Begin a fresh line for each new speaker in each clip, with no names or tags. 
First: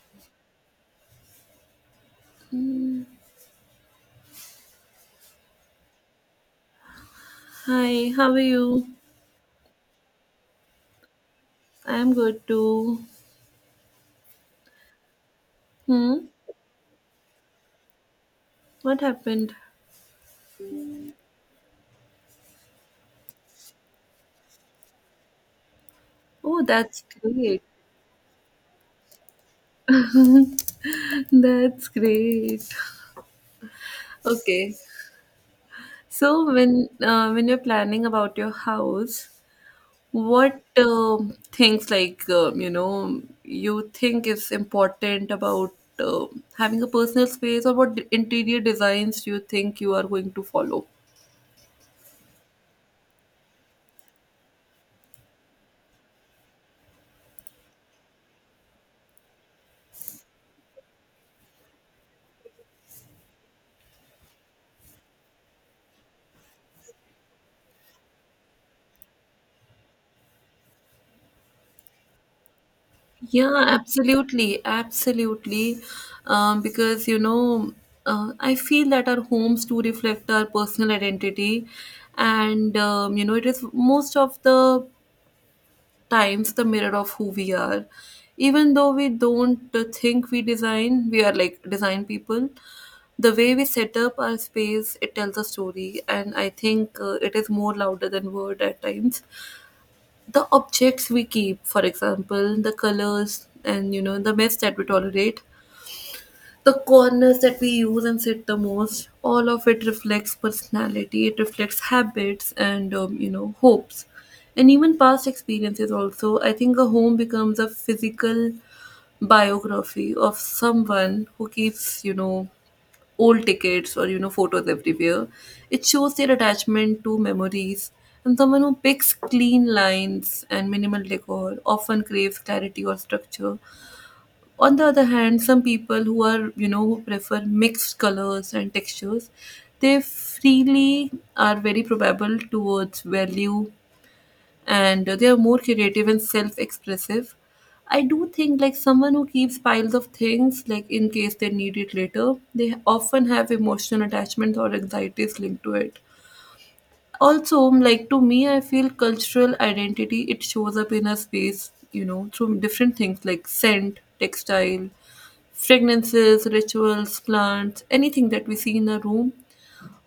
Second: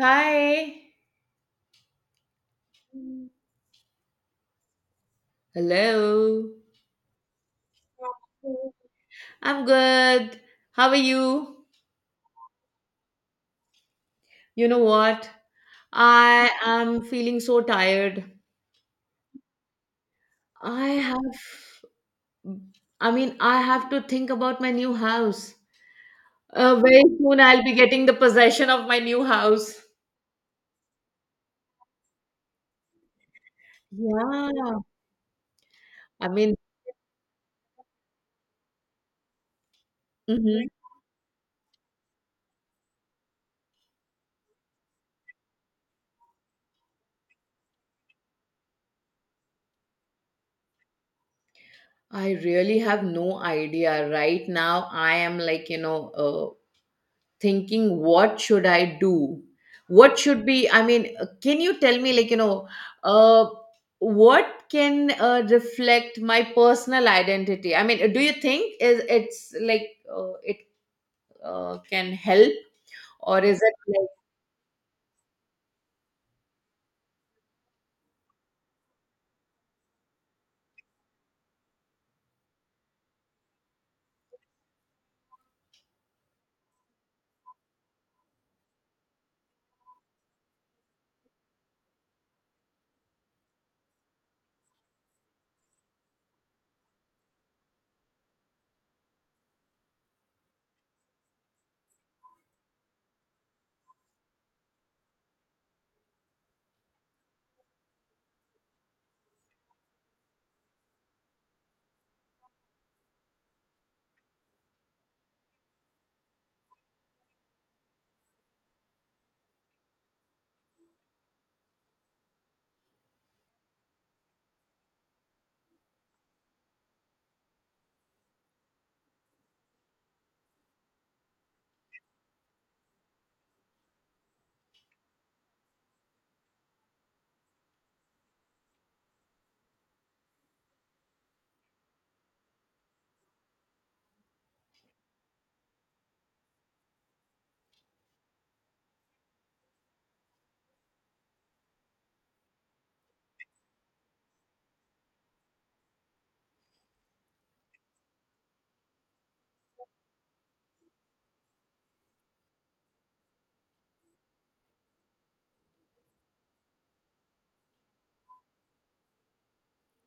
Hi. Hello.
Hi, how are you?
I'm good. How are you?
I'm good too.
You know what?
Hmm?
I am feeling so tired.
What happened?
I have, I mean, I have to think about my new house.
Oh, that's
Very soon
great.
I'll be getting the possession of my new house.
That's great. Okay.
Yeah.
So
I mean,
when you're planning about your house, what
mhm.
things like you think is important about having a personal space, or what interior designs do you think you are going to follow?
I really have no idea. Right now, I am like thinking what should I do, what should be, I mean, can you tell me like uh, what can reflect my personal identity, I mean, do you think is it's like it can help, or
Yeah,
is it like
absolutely, absolutely. Because you know, I feel that our homes do reflect our personal identity, and it is most of the times the mirror of who we are. Even though we don't think we design, we are like design people. The way we set up our space, it tells a story, and I think it is more louder than word at times. The objects we keep, for example, the colors, and the mess that we tolerate, the corners that we use and sit the most, all of it reflects personality. It reflects habits, and hopes and even past experiences also. I think a home becomes a physical biography of someone who keeps old tickets or photos everywhere. It shows their attachment to memories. And someone who picks clean lines and minimal decor often craves clarity or structure. On the other hand, some people who are, who prefer mixed colors and textures, they freely are very probable towards value, and they are more creative and self-expressive. I do think like someone who keeps piles of things like in case they need it later, they often have emotional attachments or anxieties linked to it. Also, like to me, I feel cultural identity it shows up in a space, you know, through different things like scent, textile, fragrances, rituals, plants, anything that we see in a room.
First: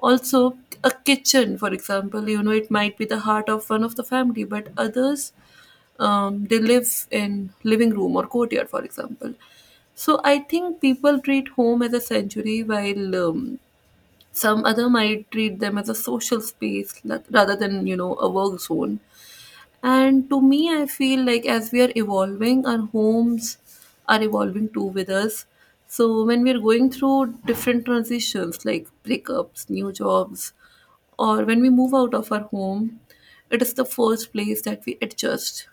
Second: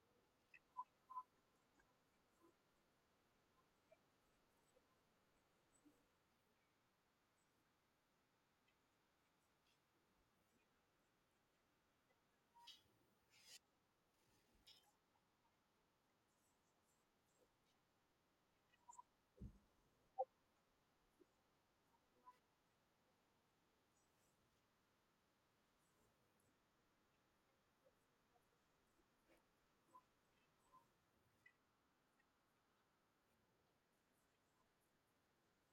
Also, a kitchen, for example, you know, it might be the heart of one of the family, but others they live in living room or courtyard, for example. So I think people treat home as a sanctuary, while some other might treat them as a social space rather than, a work zone. And to me, I feel like as we are evolving, our homes are evolving too with us. So when we're going through different transitions, like breakups, new jobs, or when we move out of our home, it is the first place that we adjust.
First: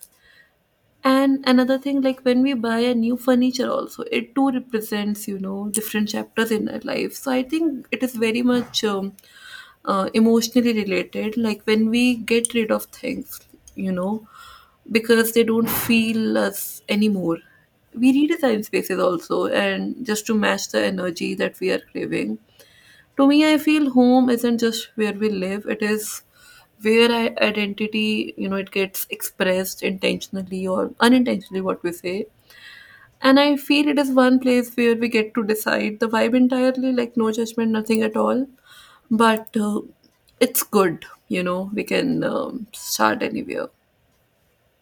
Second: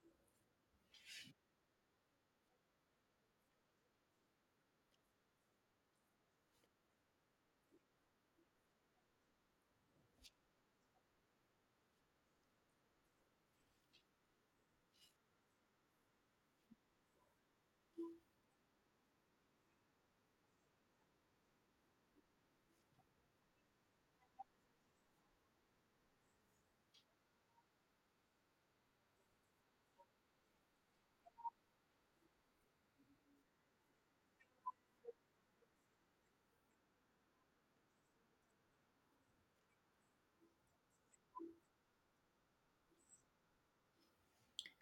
And another thing, like when we buy a new furniture, also, it too represents, you know, different chapters in our life. So I think it is very much emotionally related. Like when we get rid of things, you know, because they don't feel us anymore. We redesign spaces also, and just to match the energy that we are craving. To me, I feel home isn't just where we live, it is where I, identity, you know, it gets expressed intentionally or unintentionally, what we say. And I feel it is one place where we get to decide the vibe entirely, like no judgment, nothing at all. But it's good, you know, we can start anywhere.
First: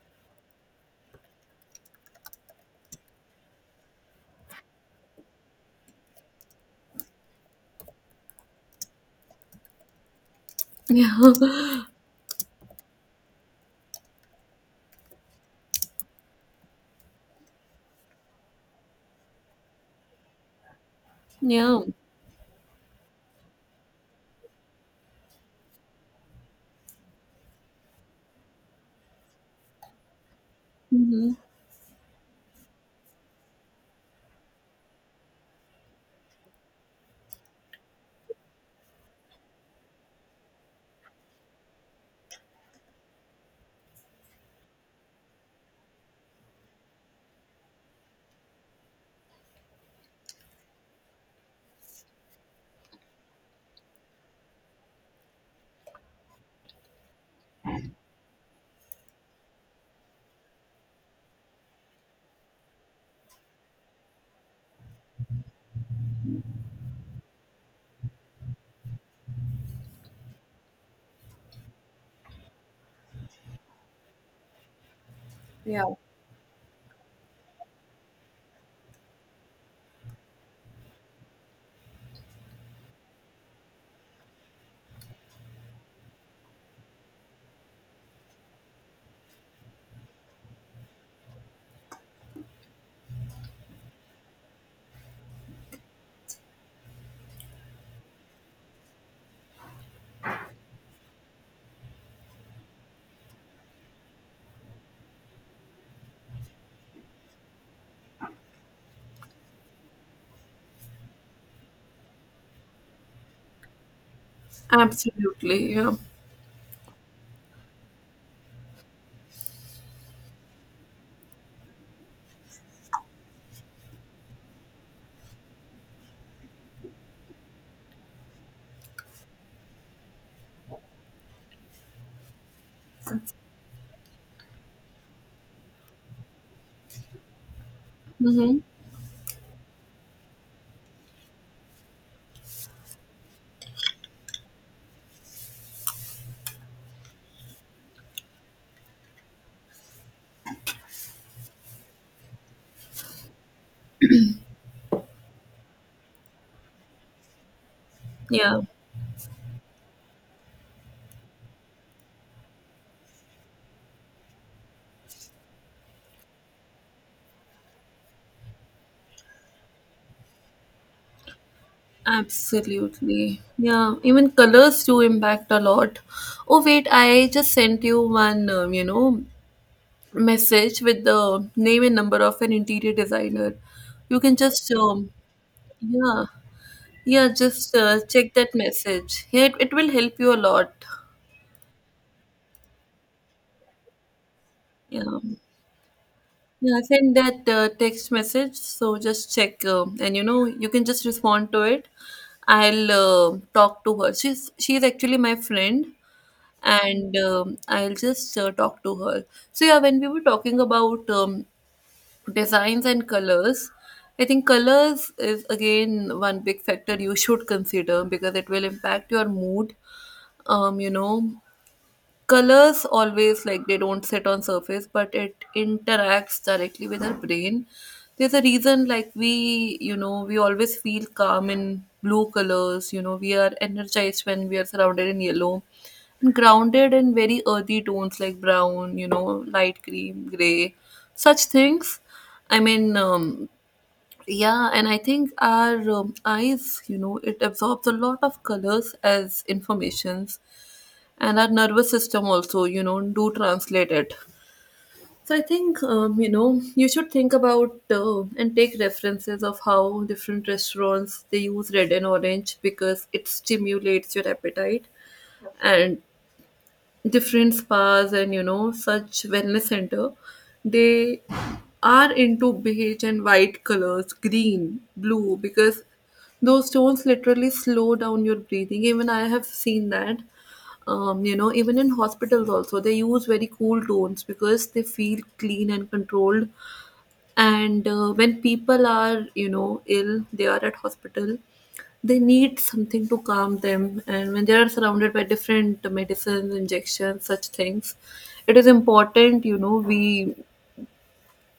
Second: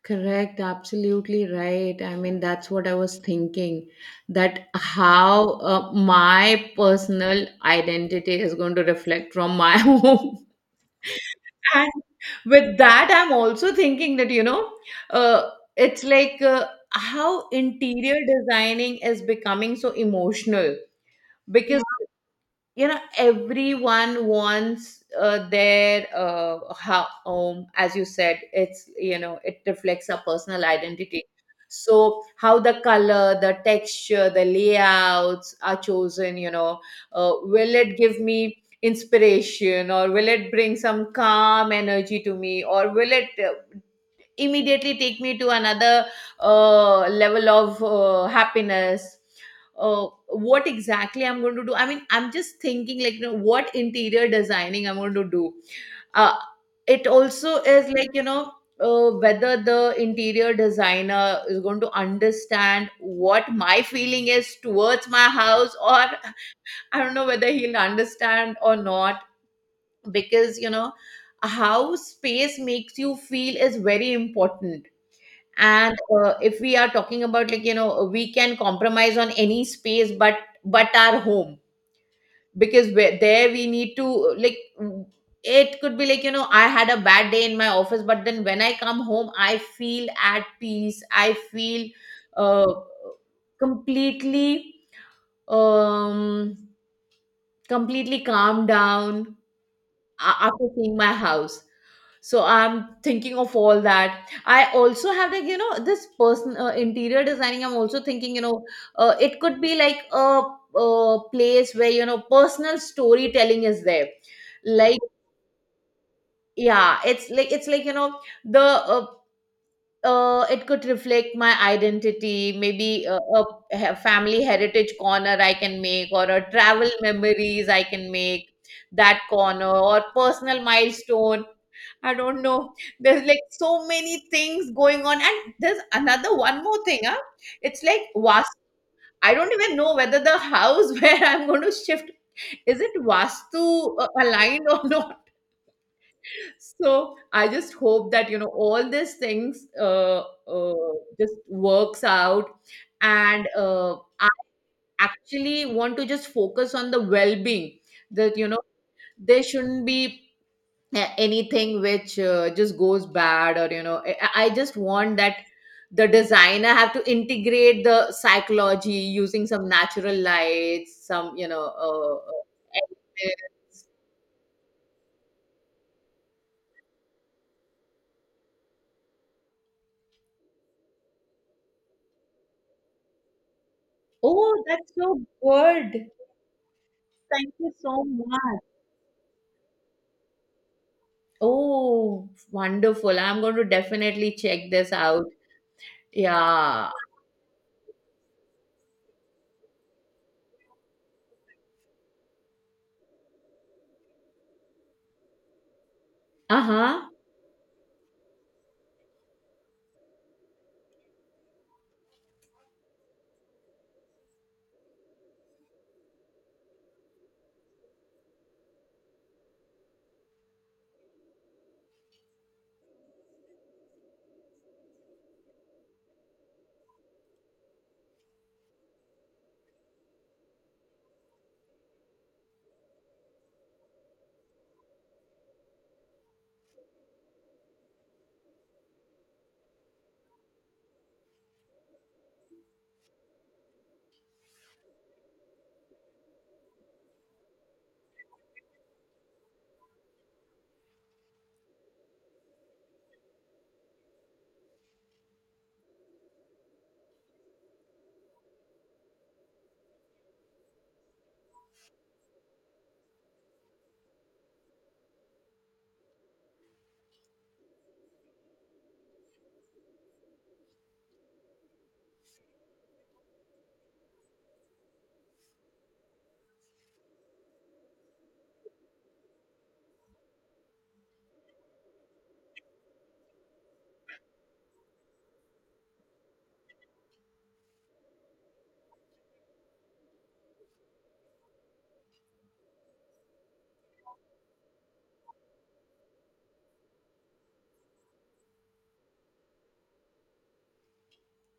correct, absolutely right, I mean, that's what I was thinking, that how my personal identity is going to reflect from my home.
Yeah.
And with that, I'm also thinking that, you know, uh, it's like how interior designing is becoming so emotional
Yeah.
because you know everyone wants their how as you said, it's, you know, it reflects our personal identity.
Hmm.
So how the color, the texture, the layouts are chosen, you know, will it give me inspiration, or will it bring some calm energy to me, or will it immediately take me to another level of happiness? What exactly I'm going to do? I mean, I'm just thinking, like, you know, what interior designing I'm going to do. uh, it also is like, you know, whether the interior designer is going to understand what my feeling is towards my house or I don't know whether he'll understand or not, because, you know, how space makes you feel is very important.
Yeah.
And if we are talking about, like, you know, we can compromise on any space, but our home, because where, there we need to, like, it could be like, you know, I had a bad day in my office, but then when I come home, I feel at peace. I feel uh, completely um completely calmed down after seeing my house. So I'm thinking of all that. I also have, like, you know, this person interior designing. I'm also thinking, you know, it could be like a place where, you know, personal storytelling is there. Like
Absolutely. Yeah.
yeah, it's like you know, the it could reflect my identity. Maybe a family heritage corner I can make, or a travel memories I can make, that corner, or personal milestone. I don't know. There's, like, so many things going on. And there's another one more thing, huh? It's like Vastu.
Hmm.
I don't even know whether the house where I'm going to shift, is it Vastu aligned or not. So I just hope that, you know, all these things uh, just works out. And I actually want to just focus on the well being, that, you know,
Yeah.
there shouldn't be anything which just goes bad, or you know, I just want that the designer have to integrate the psychology using some natural lights, some, you know,
Absolutely.
and-
Yeah, even colors do impact a lot. Oh, wait, I just sent you one, message with the name and number of an interior designer. You can
oh,
just,
that's so good.
yeah, yeah,
Thank you
just
so
check that
much.
message. Yeah, it will help you a lot.
Oh, wonderful, I'm going to definitely check this
Yeah.
out.
Yeah,
Yeah.
send that text message. So just check, and you know, you can just respond to it. I'll talk to her. She's actually my friend,
Uh-huh.
and I'll just talk to her. So yeah, when we were talking about designs and colors, I think colors is again one big factor you should consider because it will impact your mood. Um, you know, colors always like they don't sit on surface, but it interacts directly with our brain. There's a reason, like, we, you know, we always feel calm in blue colors. You know, we are energized when we are surrounded in yellow, and grounded in very earthy tones like brown, you know, light cream, gray, such things. I mean, yeah, and I think our eyes, you know, it absorbs a lot of colors as informations, and our nervous system also, you know, do translate it. So I think, you know, you should think about and take references of how different restaurants they use red and orange because it stimulates your appetite. And different spas, and you know, such wellness center, they are into beige and white colors, green, blue, because those tones literally slow down your breathing. Even I have seen that, you know, even in hospitals also they use very cool tones because they feel clean and controlled. And when people are, you know, ill, they are at hospital, they need something to calm them. And when they are surrounded by different medicines, injections, such things, it is important, you know, we,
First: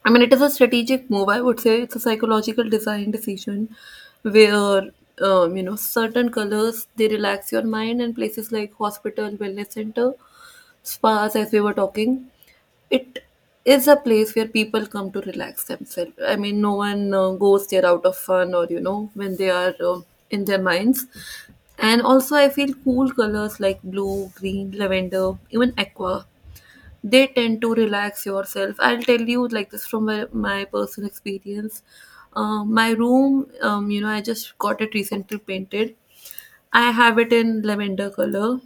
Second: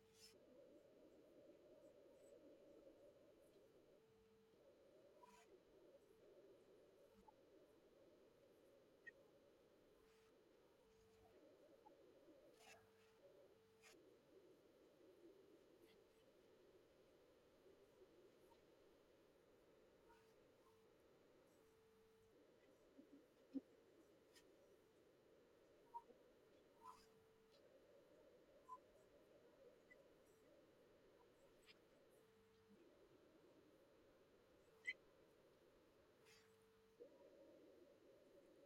I mean, it is a strategic move. I would say it's a psychological design decision where, you know, certain colors they relax your mind, and places like hospital, wellness center, spas, as we were talking, it is a place where people come to relax themselves. I mean, no one goes there out of fun or you know when they are in their minds. And also, I feel cool colors like blue, green, lavender, even aqua, they tend to relax yourself. I'll tell you like this from my personal experience. My room, you know, I just got it recently painted. I have it in lavender color,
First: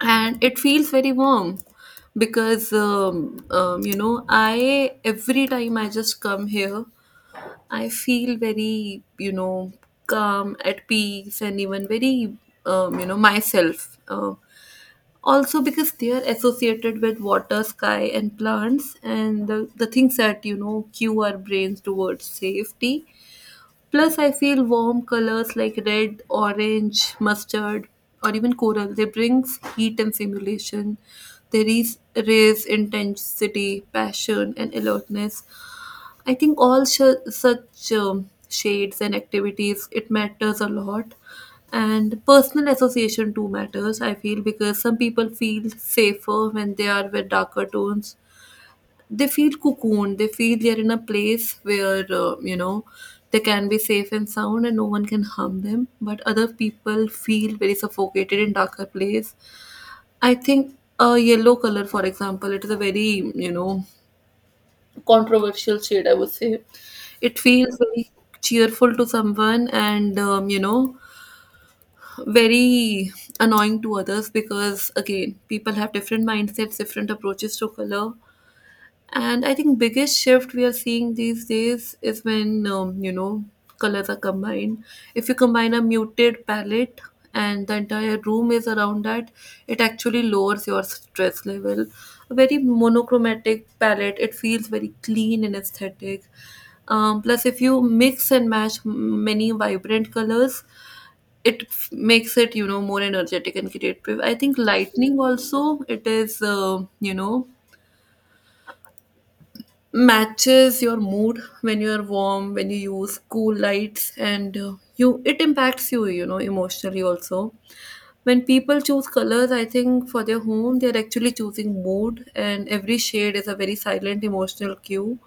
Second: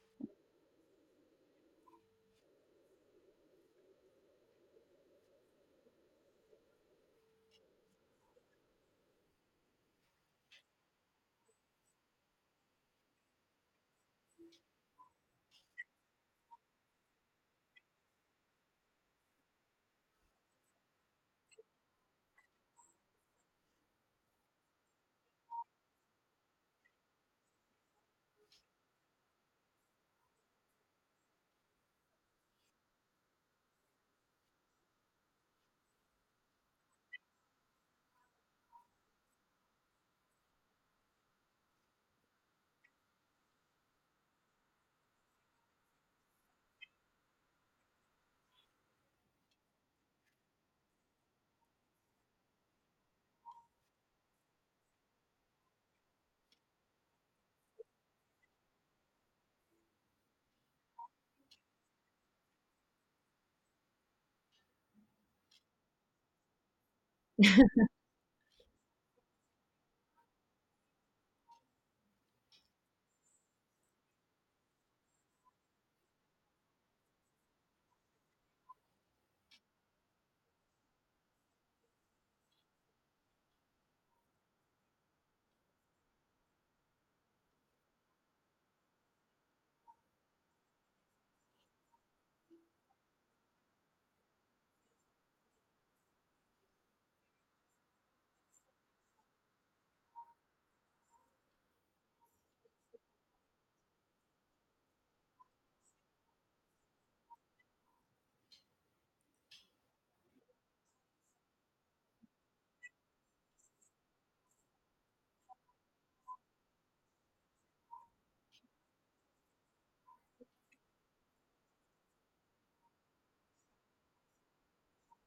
and it feels very warm because you know, I, every time I just come here, I feel very, you know, calm, at peace, and even very you know, myself. Also because they are associated with water, sky, and plants, and the things that, you know, cue our brains towards safety. Plus I feel warm colors like red, orange, mustard, or even coral, they brings heat and stimulation. They raise intensity, passion, and alertness. I think all such shades and activities it matters a lot, and personal association too matters. I feel, because some people feel safer when they are with darker tones. They feel cocooned. They feel they're in a place where, you know, they can be safe and sound, and no one can harm them. But other people feel very suffocated in darker place. I think a yellow color, for example, it is a very, you know, controversial shade, I would say. It feels very cheerful to someone, and, you know, very annoying to others, because, again, people have different mindsets, different approaches to color. And I think biggest shift we are seeing these days is when, you know, colors are combined. If you combine a muted palette and the entire room is around that, it actually lowers your stress level. A very monochromatic palette, it feels very clean and aesthetic. Plus, if you mix and match many vibrant colors, it makes it, you know, more energetic and creative. I think lightning also, it is you know, matches your mood when you're warm, when you use cool lights, and you, it impacts you, you know, emotionally also. When people choose colors, I think, for their home, they're actually choosing mood, and every shade is a very silent emotional cue.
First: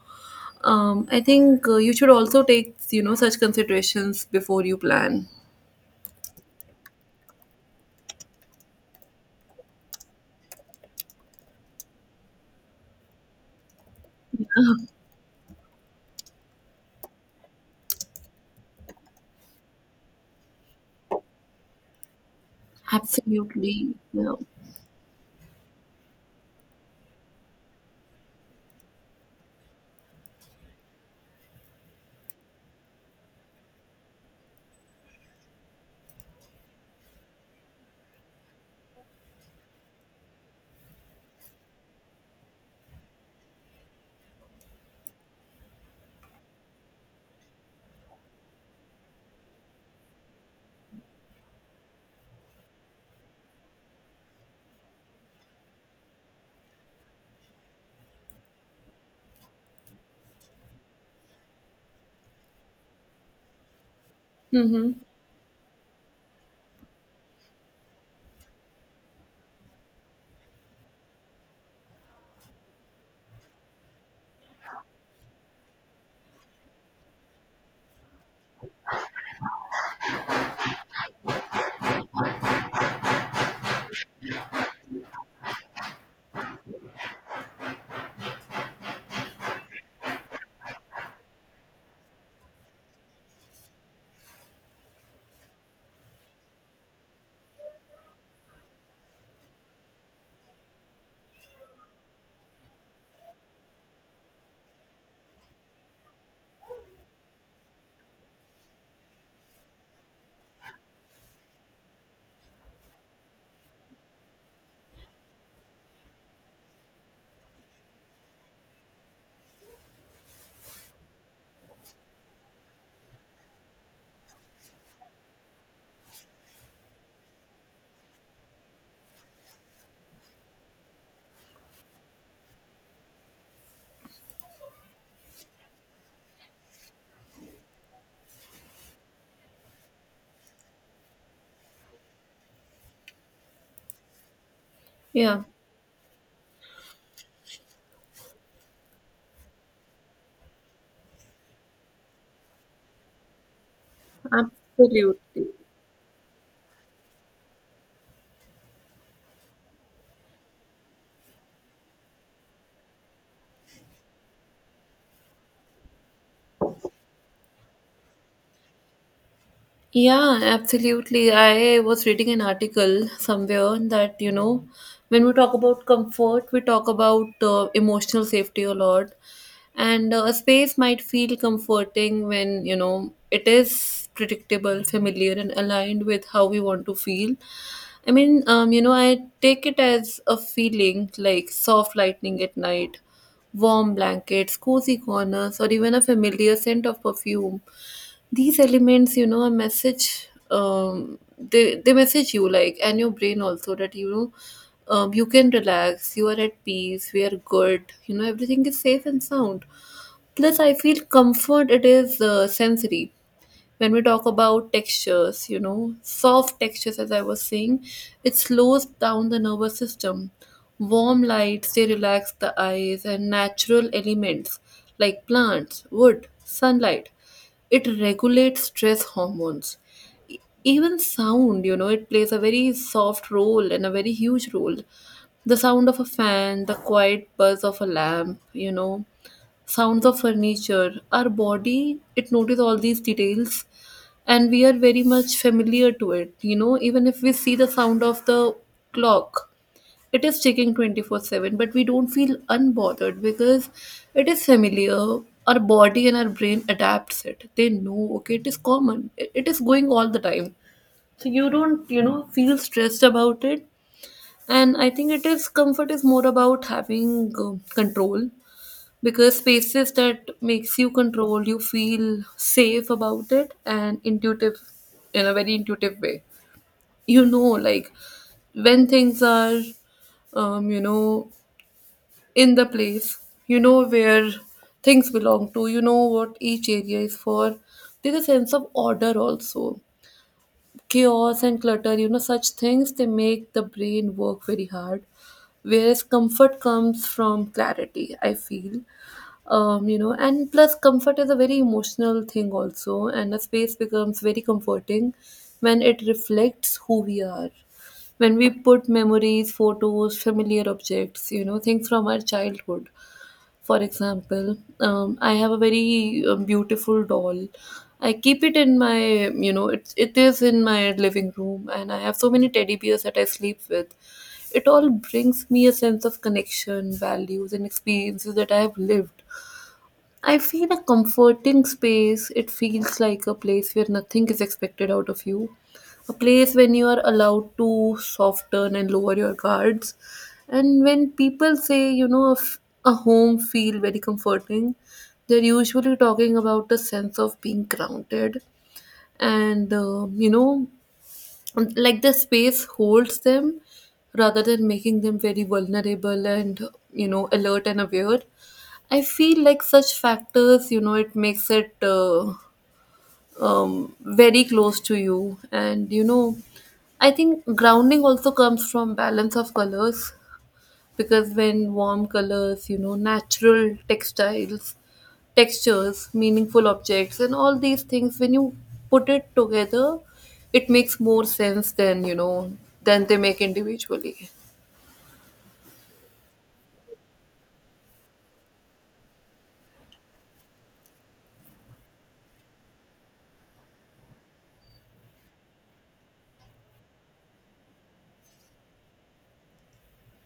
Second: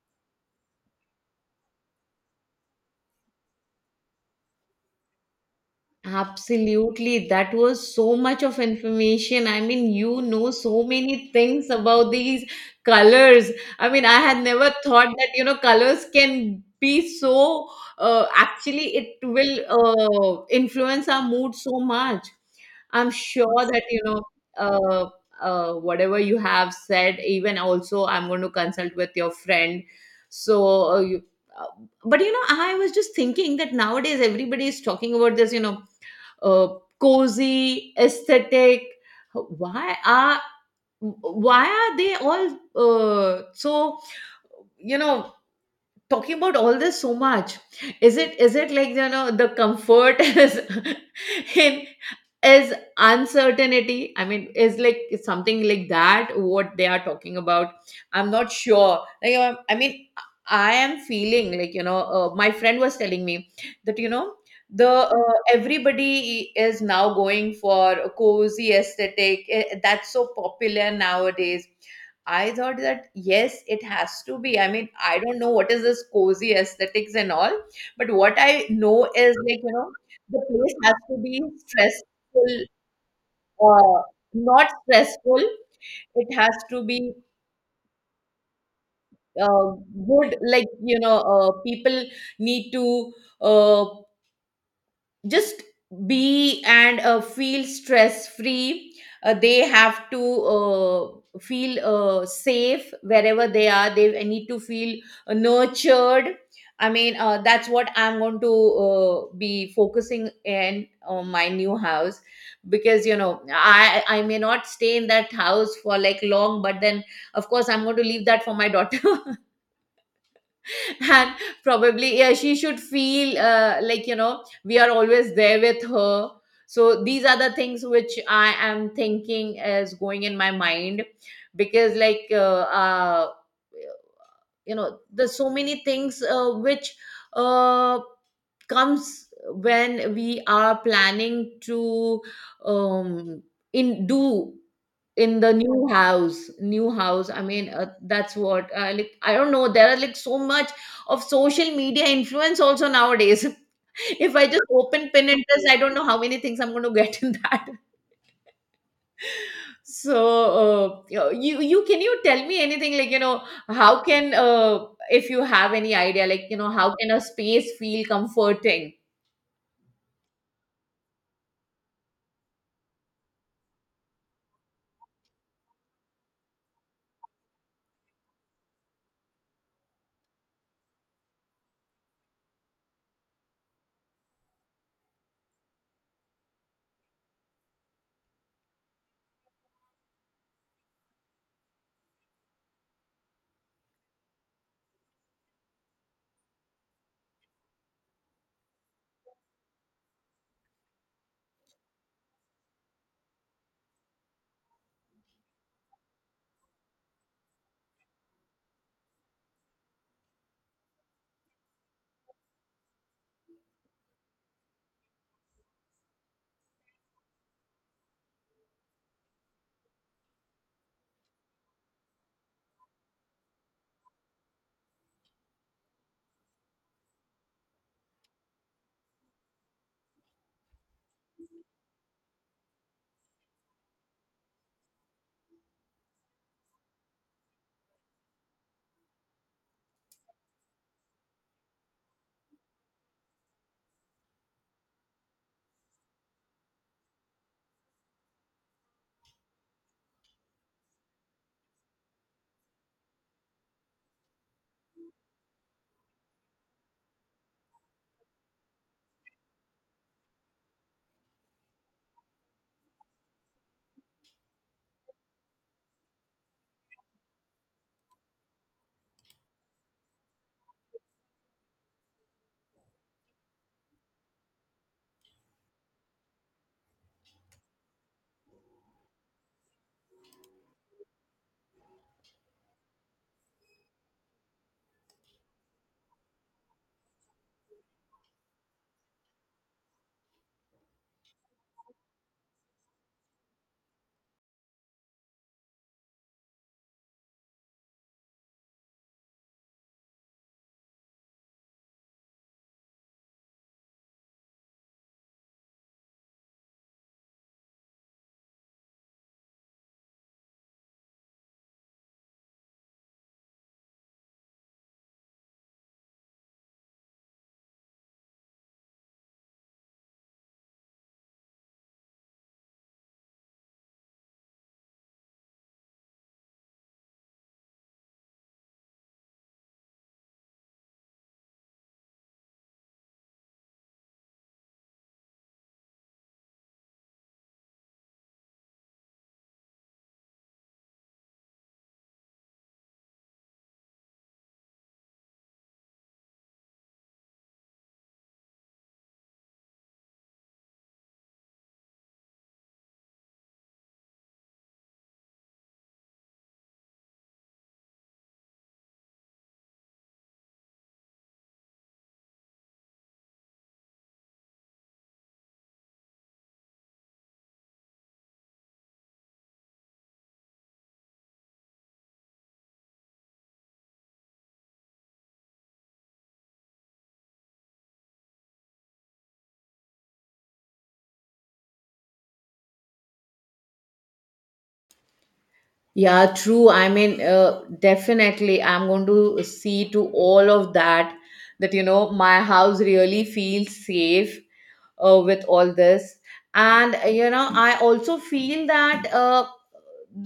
I think you should also take, you know, such considerations before you plan.
Absolutely. That was so much of information. I mean, you know, so many things about these colors. I mean, I had never thought that, you know, colors can be so, actually, it will influence our mood so much. I'm sure that,
Absolutely,
you know,
yeah.
uh, whatever you have said, even also, I'm going to consult with your friend. So, uh, but you know, I was just thinking that nowadays everybody is talking about this, you know, uh, cozy, aesthetic. Why are why are they all so, you know, talking about all this so much? Is it like, you know, the comfort is in is uncertainty, I mean, is like it's something like that what they are talking about. I'm not sure, like, I mean, I am feeling like, you know, my friend was telling me that, you know, the
Mm-hmm.
everybody is now going for a cozy aesthetic, eh, that's so popular nowadays. I thought that yes, it has to be. I mean, I don't know what is this cozy aesthetics and all, but what I know is, like, you know, the place has to be stressful, uh, not stressful. It has to be uh, good, like, you know, people need to uh, just be and feel stress free. They have to feel safe wherever they are. They need to feel nurtured. I mean, that's what I'm going to be focusing in my new house, because, you know, I may not stay in that house for, like, long, but then, of course, I'm going to leave that for my daughter. And probably yeah, she should feel, like, you know, we are always there with her. So these are the things which I am thinking is going in my mind, because, like, you know, there's so many things which uh, comes when we are planning to, um, in do in
Yeah,
the new house, I mean, that's what, like, I don't know, there are, like, so much of social media influence also nowadays. If I just open
absolutely.
Pinterest, I don't know how many things I'm going to get in that. So, you can, you tell me anything, like, you know, how can, if you have any idea, like, you know, how can a space feel comforting?
Yeah, absolutely. I was reading an article somewhere that, you know, when we talk about comfort, we talk about emotional safety a lot. And a space might feel comforting when, you know, it is predictable, familiar, and aligned with how we want to feel. I mean, you know, I take it as a feeling like soft lightning at night, warm blankets, cozy corners, or even a familiar scent of perfume. These elements, you know, a message, they message you like, and your brain also, that you know, you can relax, you are at peace, we are good, you know, everything is safe and sound. Plus, I feel comfort, it is sensory. When we talk about textures, you know, soft textures, as I was saying, it slows down the nervous system. Warm lights, they relax the eyes, and natural elements like plants, wood, sunlight, it regulates stress hormones. E- Even sound, you know, it plays a very soft role and a very huge role. The sound of a fan, the quiet buzz of a lamp, you know, sounds of furniture, our body, it notice all these details, and we are very much familiar to it. You know, even if we see the sound of the clock, it is ticking 24/7, but we don't feel unbothered because it is familiar. Our body and our brain adapts it. They know, okay, it is common, it is going all the time, so you don't, you know, feel stressed about it. And I think it is, comfort is more about having uh, control, because spaces that makes you control, you feel safe about it, and intuitive, in a very intuitive way. You know, like when things are you know, in the place, you know, where things belong, to, you know, what each area is for. There's a sense of order also. Chaos and clutter, you know, such things, they make the brain work very hard, whereas comfort comes from clarity, I feel. You know, and plus comfort is a very emotional thing also, and a space becomes very comforting when it reflects who we are. When we put memories, photos, familiar objects, you know, things from our childhood. For example, I have a very beautiful doll. I keep it in my, you know, it is in my living room, and I have so many teddy bears that I sleep with. It all brings me a sense of connection, values, and experiences that I have lived. I feel a comforting space, it feels like a place where nothing is expected out of you. A place when you are allowed to soften and lower your guards. And when people say, you know, if a home feel very comforting, they're usually talking about the sense of being grounded, and, you know, and, like the space holds them rather than making them very vulnerable and, you know, alert and aware. I feel like such factors, you know, it makes it very close to you. And you know, I think grounding also comes from balance of colors, because when warm colors, you know, natural textiles, textures, meaningful objects, and all these things, when you put it together, it makes more sense than, you know, than they make individually.
Yeah, true. I mean, definitely, I'm going to see to all of that, that you know, my house really feels safe with all this. And you know, I also feel that, uh,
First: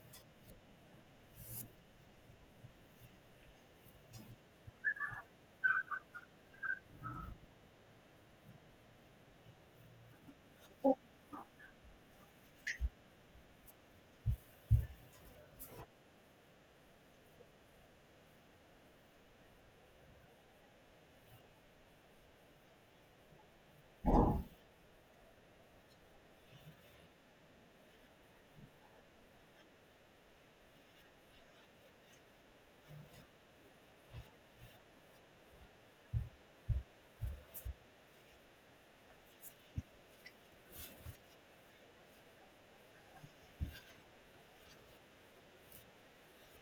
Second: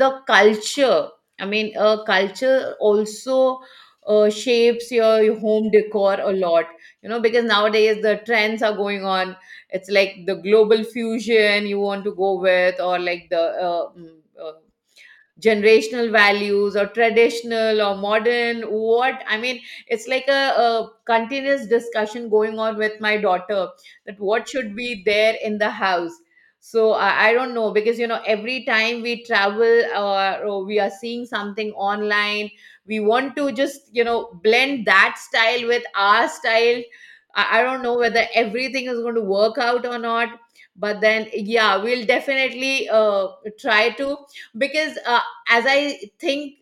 the culture i mean uh, culture also shapes your home decor a lot, you know, because nowadays the trends are going on. It's like the global fusion you want to go with, or like the uh, generational values, or traditional or modern, what I mean, it's like a continuous discussion going on with my daughter, that what should be there in the house. So I don't know, because, you know, every time we travel, or we are seeing something online, we want to just, you know, blend that style with our style. I don't know whether everything is going to work out or not, but then yeah, we'll definitely try to, because as I think,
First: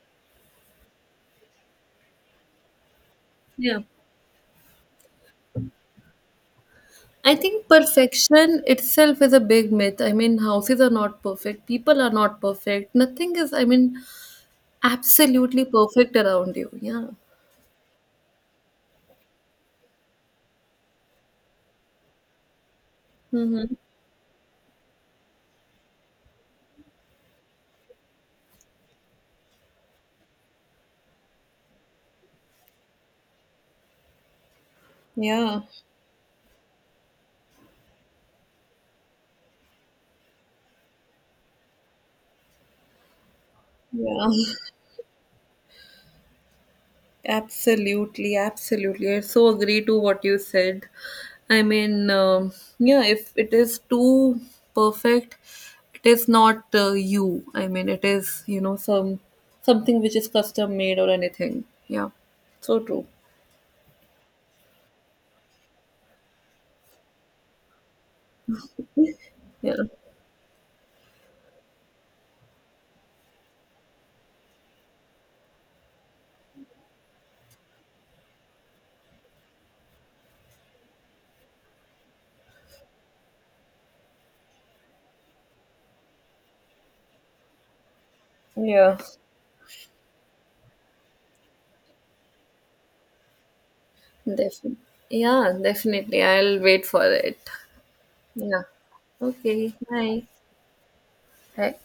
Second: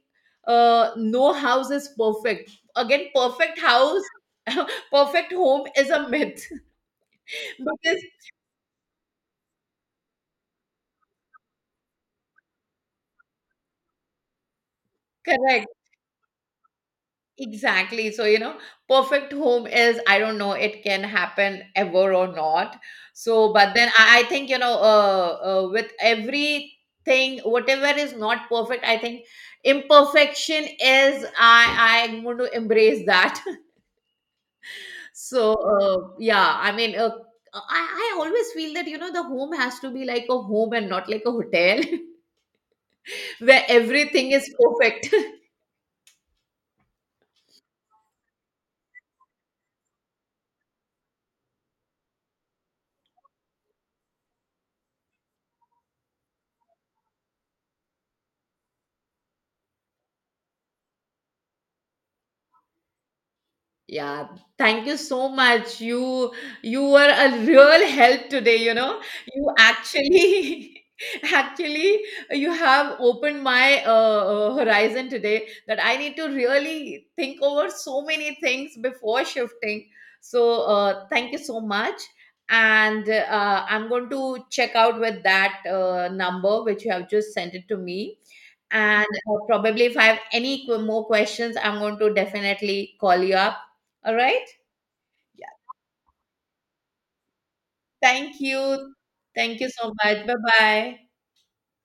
no house is perfect. Again, perfect
Yeah.
house, perfect home is a myth.
I think
Because
perfection itself is a big myth. I mean, houses are not perfect. People are not perfect. Nothing is, I mean, absolutely
correct,
perfect around you. Yeah.
exactly. So you know, perfect home is, I don't know, it can happen ever or not. So,
Mm-hmm.
but then I think, you know, with everything, whatever is not perfect, I think imperfection is, I'm going to embrace that. So
Yeah.
yeah, I mean, I always feel that, you know, the home has to be like a home and not like a hotel where
Yeah.
everything is perfect.
Absolutely, absolutely. I so agree to what you said. I mean, yeah, if it is too perfect, it is not you. I mean, it is, you know, some something which is custom made or anything. Yeah, so true.
Yeah, thank you so much. You were a real help today, you know. You
Yeah,
actually actually you have opened my horizon today, that I need to really think over so many things before shifting. So, thank you so much. And I'm going to check out with that number which you have just sent it to me.
yeah,
And probably if I have any more questions, I'm going to definitely call you up, all right. Yeah.
yeah. Definitely, I'll wait for it.
Thank
Yeah.
you. Thank you
Okay,
so
bye.
much. Bye bye.
Bye.